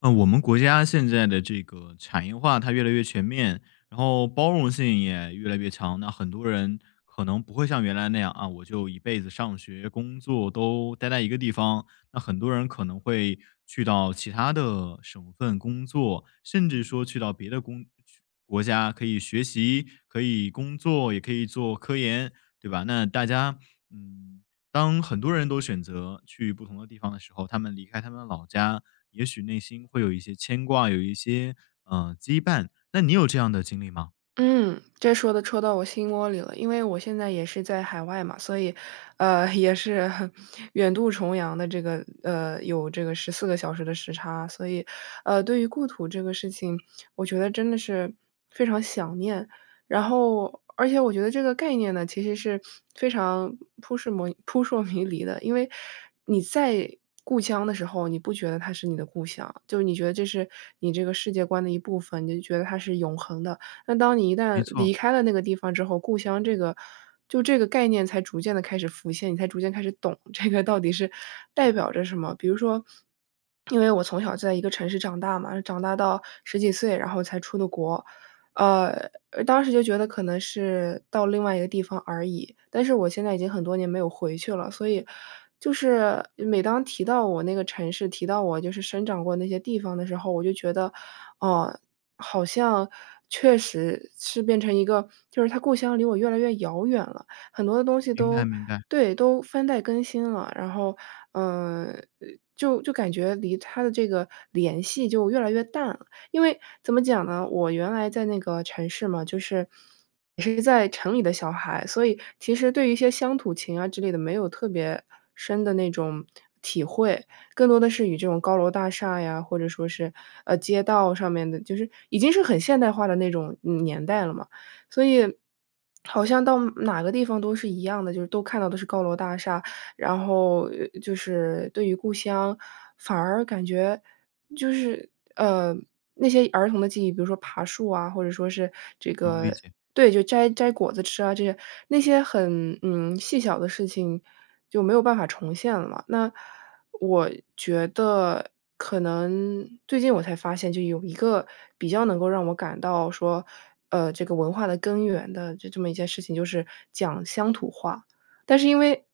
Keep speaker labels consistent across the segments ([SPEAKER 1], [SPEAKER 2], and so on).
[SPEAKER 1] 我们国家现在的这个产业化它越来越全面，然后包容性也越来越强。那很多人可能不会像原来那样啊，我就一辈子上学、工作都待在一个地方。那很多人可能会去到其他的省份工作，甚至说去到别的工去国家可以学习、可以工作，也可以做科研，对吧？那大家嗯，当很多人都选择去不同的地方的时候，他们离开他们的老家，也许内心会有一些牵挂，有一些，羁绊。那你有这样的经历吗？
[SPEAKER 2] 嗯，这说的戳到我心窝里了，因为我现在也是在海外嘛，所以，也是 远渡重洋的这个，有这个14个小时的时差，所以，对于故土这个事情，我觉得真的是非常想念。然后，而且我觉得这个概念呢，其实是非常扑朔迷离的，因为你在故乡的时候，你不觉得它是你的故乡，就是你觉得这是你这个世界观的一部分，你就觉得它是永恒的。那当你一旦
[SPEAKER 1] 没错，
[SPEAKER 2] 离开了那个地方之后，故乡这个就这个概念才逐渐的开始浮现，你才逐渐开始懂这个到底是代表着什么。比如说，因为我从小在一个城市长大嘛，长大到十几岁，然后才出的国。呃，当时就觉得可能是到另外一个地方而已，但是我现在已经很多年没有回去了，所以就是每当提到我那个城市，提到我就是生长过那些地方的时候，我就觉得，哦，好像确实是变成一个就是他故乡离我越来越遥远了，很多的东西
[SPEAKER 1] 明白
[SPEAKER 2] 都
[SPEAKER 1] 明白，
[SPEAKER 2] 对，都翻代更新了，然后，嗯，呃就感觉离他的这个联系就越来越淡了。因为怎么讲呢，我原来在那个城市嘛，就是也是在城里的小孩，所以其实对于一些乡土情啊之类的，没有特别深的那种体会。更多的是与这种高楼大厦呀，或者说是，街道上面的就是已经是很现代化的那种，年代了嘛。所以好像到哪个地方都是一样的，就是都看到的是高楼大厦，然后，就是对于故乡，反而感觉就是，呃，那些儿童的记忆，比如说爬树啊，或者说是这
[SPEAKER 1] 能理
[SPEAKER 2] 个
[SPEAKER 1] 解。
[SPEAKER 2] 对，就摘摘果子吃啊，这些那些很，细小的事情就没有办法重现了嘛。那我觉得可能最近我才发现，就有一个比较能够让我感到说，这个文化的根源的就这么一件事情，就是讲乡土话。但是因为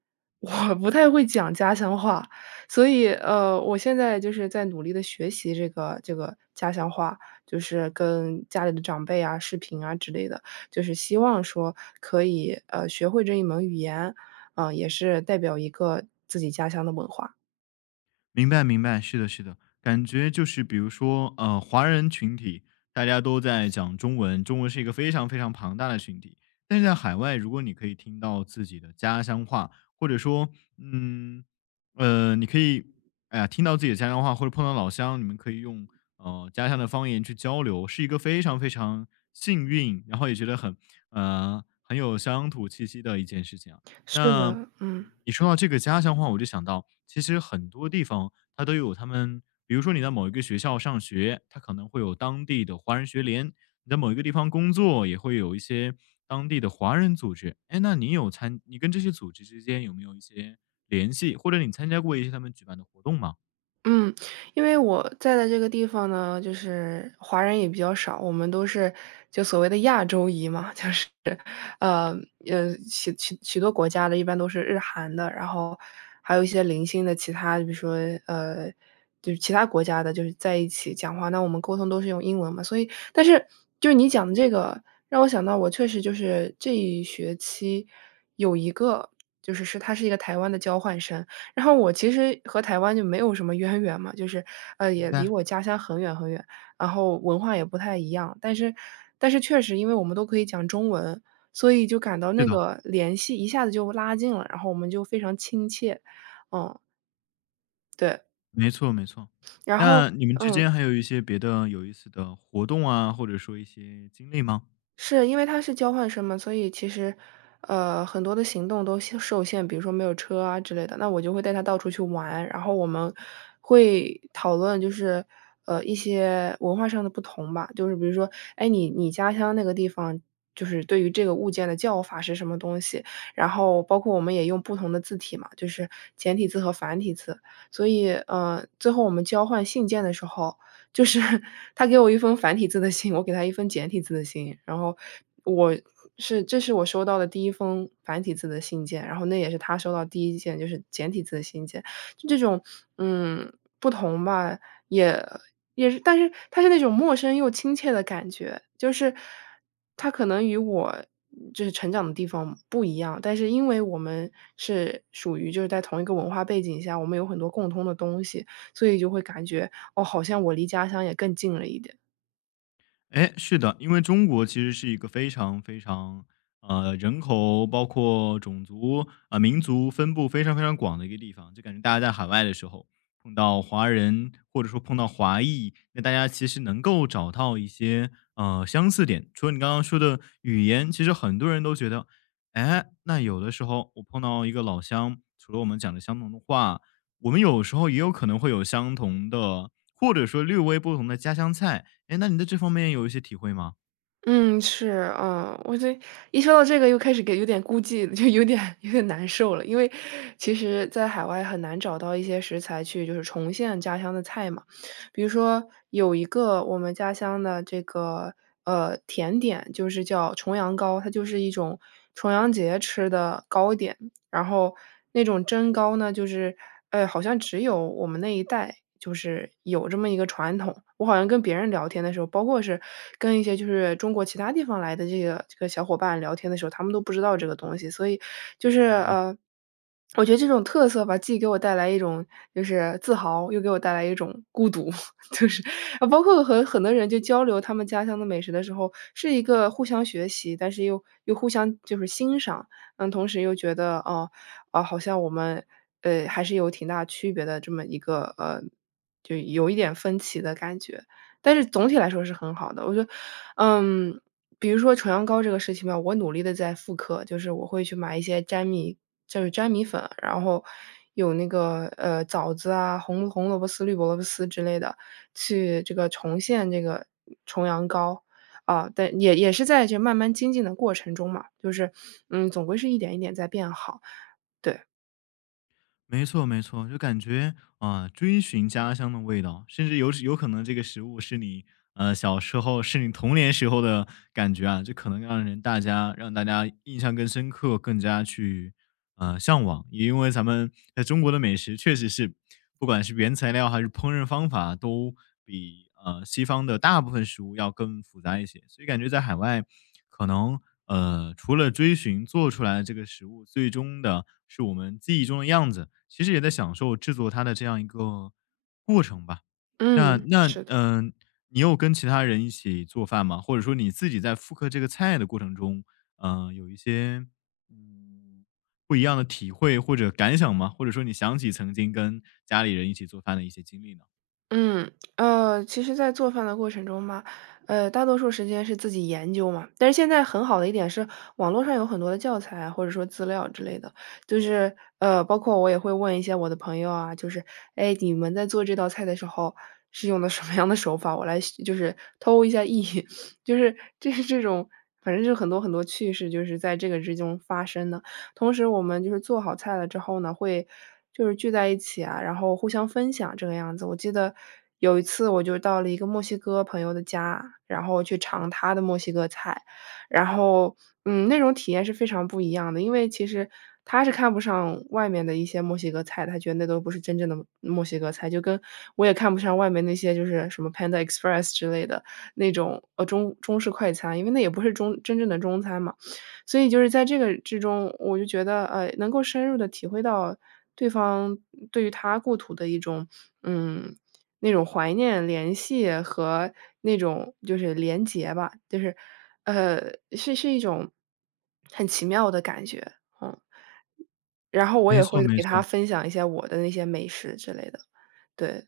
[SPEAKER 2] 我不太会讲家乡话，所以，我现在就是在努力的学习这个家乡话，就是跟家里的长辈啊、视频啊之类的，就是希望说可以，学会这一门语言，啊，也是代表一个自己家乡的文化。
[SPEAKER 1] 明白明白，是的，是的，感觉就是比如说，华人群体大家都在讲中文，中文是一个非常非常庞大的群体，但是在海外，如果你可以听到自己的家乡话，或者说，嗯，呃，你可以，哎呀，听到自己的家乡话，或者碰到老乡，你们可以用家乡的方言去交流，是一个非常非常幸运，然后也觉得很很有乡土气息的一件事情啊。
[SPEAKER 2] 是
[SPEAKER 1] 那
[SPEAKER 2] 的，嗯。
[SPEAKER 1] 你说到这个家乡话，我就想到，其实很多地方它都有他们，比如说你在某一个学校上学，它可能会有当地的华人学联；你在某一个地方工作，也会有一些当地的华人组织。哎，那你有参，你跟这些组织之间有没有一些联系，或者你参加过一些他们举办的活动吗？
[SPEAKER 2] 嗯，因为我在的这个地方呢，就是华人也比较少，我们都是就所谓的亚洲裔嘛，就是，呃，许多国家的一般都是日韩的，然后还有一些零星的其他，比如说，呃，就是其他国家的，就是在一起讲话，那我们沟通都是用英文嘛，所以但是就是你讲的这个，让我想到我确实就是这一学期有一个他是一个台湾的交换生。然后我其实和台湾就没有什么渊源嘛，就是，
[SPEAKER 1] 明
[SPEAKER 2] 也离
[SPEAKER 1] 白。
[SPEAKER 2] 我家乡很远很远，然后文化也不太一样。但是确实因为我们都可以讲中文，所以就感到
[SPEAKER 1] 是
[SPEAKER 2] 那
[SPEAKER 1] 的，
[SPEAKER 2] 个联系一下子就拉近了，然后我们就非常亲切。嗯，对，
[SPEAKER 1] 没错没错。
[SPEAKER 2] 然后，
[SPEAKER 1] 那你们之间
[SPEAKER 2] 嗯。
[SPEAKER 1] 还有一些别的有意思的活动啊，或者说一些经历吗？
[SPEAKER 2] 是，因为他是交换生嘛，所以其实，很多的行动都受限，比如说没有车啊之类的，那我就会带他到处去玩，然后我们会讨论就是，一些文化上的不同吧，就是比如说，哎，你家乡那个地方。就是对于这个物件的叫法是什么东西，然后包括我们也用不同的字体嘛，就是简体字和繁体字，所以最后我们交换信件的时候，就是 他给我一封繁体字的信，我给他一封简体字的信，然后我是这是我收到的第一封繁体字的信件，然后那也是他收到第一件就是简体字的信件。就这种，嗯，不同吧，也也是但是它是那种陌生又亲切的感觉，就是他可能与我就是成长的地方不一样，但是因为我们是属于就是在同一个文化背景下，我们有很多共通的东西。所以就会感觉，哦，好像我离家乡也更近了一点。
[SPEAKER 1] 哎，是的，因为中国其实是一个非常非常，人口包括种族啊、民族分布非常非常广的一个地方，就感觉大家在海外的时候碰到华人或者说碰到华裔，那大家其实能够找到一些相似点。除了你刚刚说的语言，其实很多人都觉得，哎，那有的时候我碰到一个老乡，除了我们讲的相同的话，我们有时候也有可能会有相同的，或者说略微不同的家乡菜。哎，那你在这方面有一些体会吗？
[SPEAKER 2] 嗯，是。嗯，我这一说到这个又开始给有点孤寂了就有点难受了。因为其实在海外很难找到一些食材去就是重现家乡的菜嘛。比如说有一个我们家乡的这个，甜点，就是叫重阳糕，它就是一种重阳节吃的糕点。然后那种蒸糕呢，就是，好像只有我们那一代就是有这么一个传统。我好像跟别人聊天的时候，包括是跟一些就是中国其他地方来的这个小伙伴聊天的时候，他们都不知道这个东西。所以就是，
[SPEAKER 1] 能理
[SPEAKER 2] 我觉得这种特色吧，既给我带来一种就是自豪，又给我带来一种孤独。就是啊，包括和很多人就交流他们家乡的美食的时候，是一个互相学习，但是又互相就是欣赏。同时又觉得，哦，啊，好像我们，还是有挺大区别的这么一个，就有一点分歧的感觉。但是总体来说是很好的，我觉得，嗯，比如说重阳糕这个事情吧，我努力的在复刻，就是我会去买一些粘米就是粘米粉，然后有那个，枣子啊，红萝卜丝、绿萝卜丝之类的，去这个重现这个重阳糕。啊，对，也是在这慢慢精进的过程中嘛，就是，总归是一点一点在变好。对，
[SPEAKER 1] 没错没错，就感觉啊、追寻家乡的味道，甚至有可能这个食物是你小时候是你童年时候的感觉啊，这可能让大家印象更深刻，更加去向往，因为咱们在中国的美食确实是，不管是原材料还是烹饪方法，都比西方的大部分食物要更复杂一些，所以感觉在海外，可能除了追寻做出来的这个食物最终的是我们记忆中的样子，其实也在享受制作它的这样一个过程吧。那
[SPEAKER 2] 嗯，
[SPEAKER 1] 那
[SPEAKER 2] 是的。
[SPEAKER 1] 嗯、呃你有跟其他人一起做饭吗？或者说你自己在复刻这个菜的过程中，嗯，有一些嗯不一样的体会或者感想吗？或者说你想起曾经跟家里人一起做饭的一些经历呢？
[SPEAKER 2] 嗯，其实在做饭的过程中嘛，大多数时间是自己研究嘛。但是现在很好的一点是，网络上有很多的教材啊或者说资料之类的，就是包括我也会问一些我的朋友啊，就是哎，你们在做这道菜的时候是用的什么样的手法？我来学就是偷一下艺，就是这是这种，反正就是很多很多趣事，就是在这个之中发生的。同时我们就是做好菜了之后呢，会就是聚在一起啊，然后互相分享这个样子。我记得有一次我就到了一个墨西哥朋友的家，然后去尝他的墨西哥菜，然后，那种体验是非常不一样的。因为其实他是看不上外面的一些墨西哥菜，他觉得那都不是真正的墨西哥菜，就跟我也看不上外面那些就是什么 Panda Express 之类的那种，中式快餐，因为那也不是真正的中餐嘛。所以就是在这个之中，我就觉得，能够深入的体会到对方对于他故土的一种，嗯，那种怀念、联系和那种就是连结吧，就是，呃，是一种很奇妙的感觉，嗯。然后我
[SPEAKER 1] 没
[SPEAKER 2] 也
[SPEAKER 1] 错，
[SPEAKER 2] 会
[SPEAKER 1] 没
[SPEAKER 2] 给他
[SPEAKER 1] 错。
[SPEAKER 2] 分享一些我的那些美食之类的，对。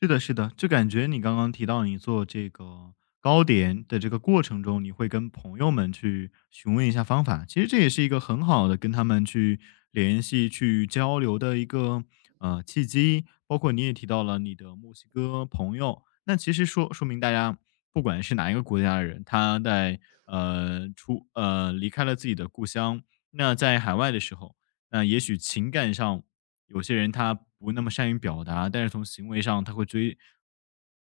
[SPEAKER 1] 是的，是的，就感觉你刚刚提到你做这个糕点的这个过程中，你会跟朋友们去询问一下方法，其实这也是一个很好的跟他们去联系、去交流的一个契机。包括你也提到了你的墨西哥朋友，那其实说说明大家不管是哪一个国家的人，他在呃出呃离开了自己的故乡，那在海外的时候。那也许情感上有些人他不那么善于表达，但是从行为上他会追，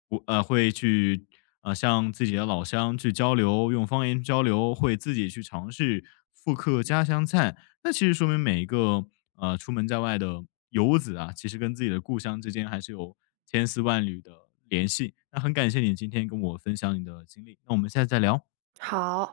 [SPEAKER 1] 不呃会去向自己的老乡去交流，用方言交流，会自己去尝试复刻家乡菜。那其实说明每一个出门在外的游子啊，其实跟自己的故乡之间还是有千丝万缕的联系。那很感谢你今天跟我分享你的经历，那我们下次再聊。
[SPEAKER 2] 好。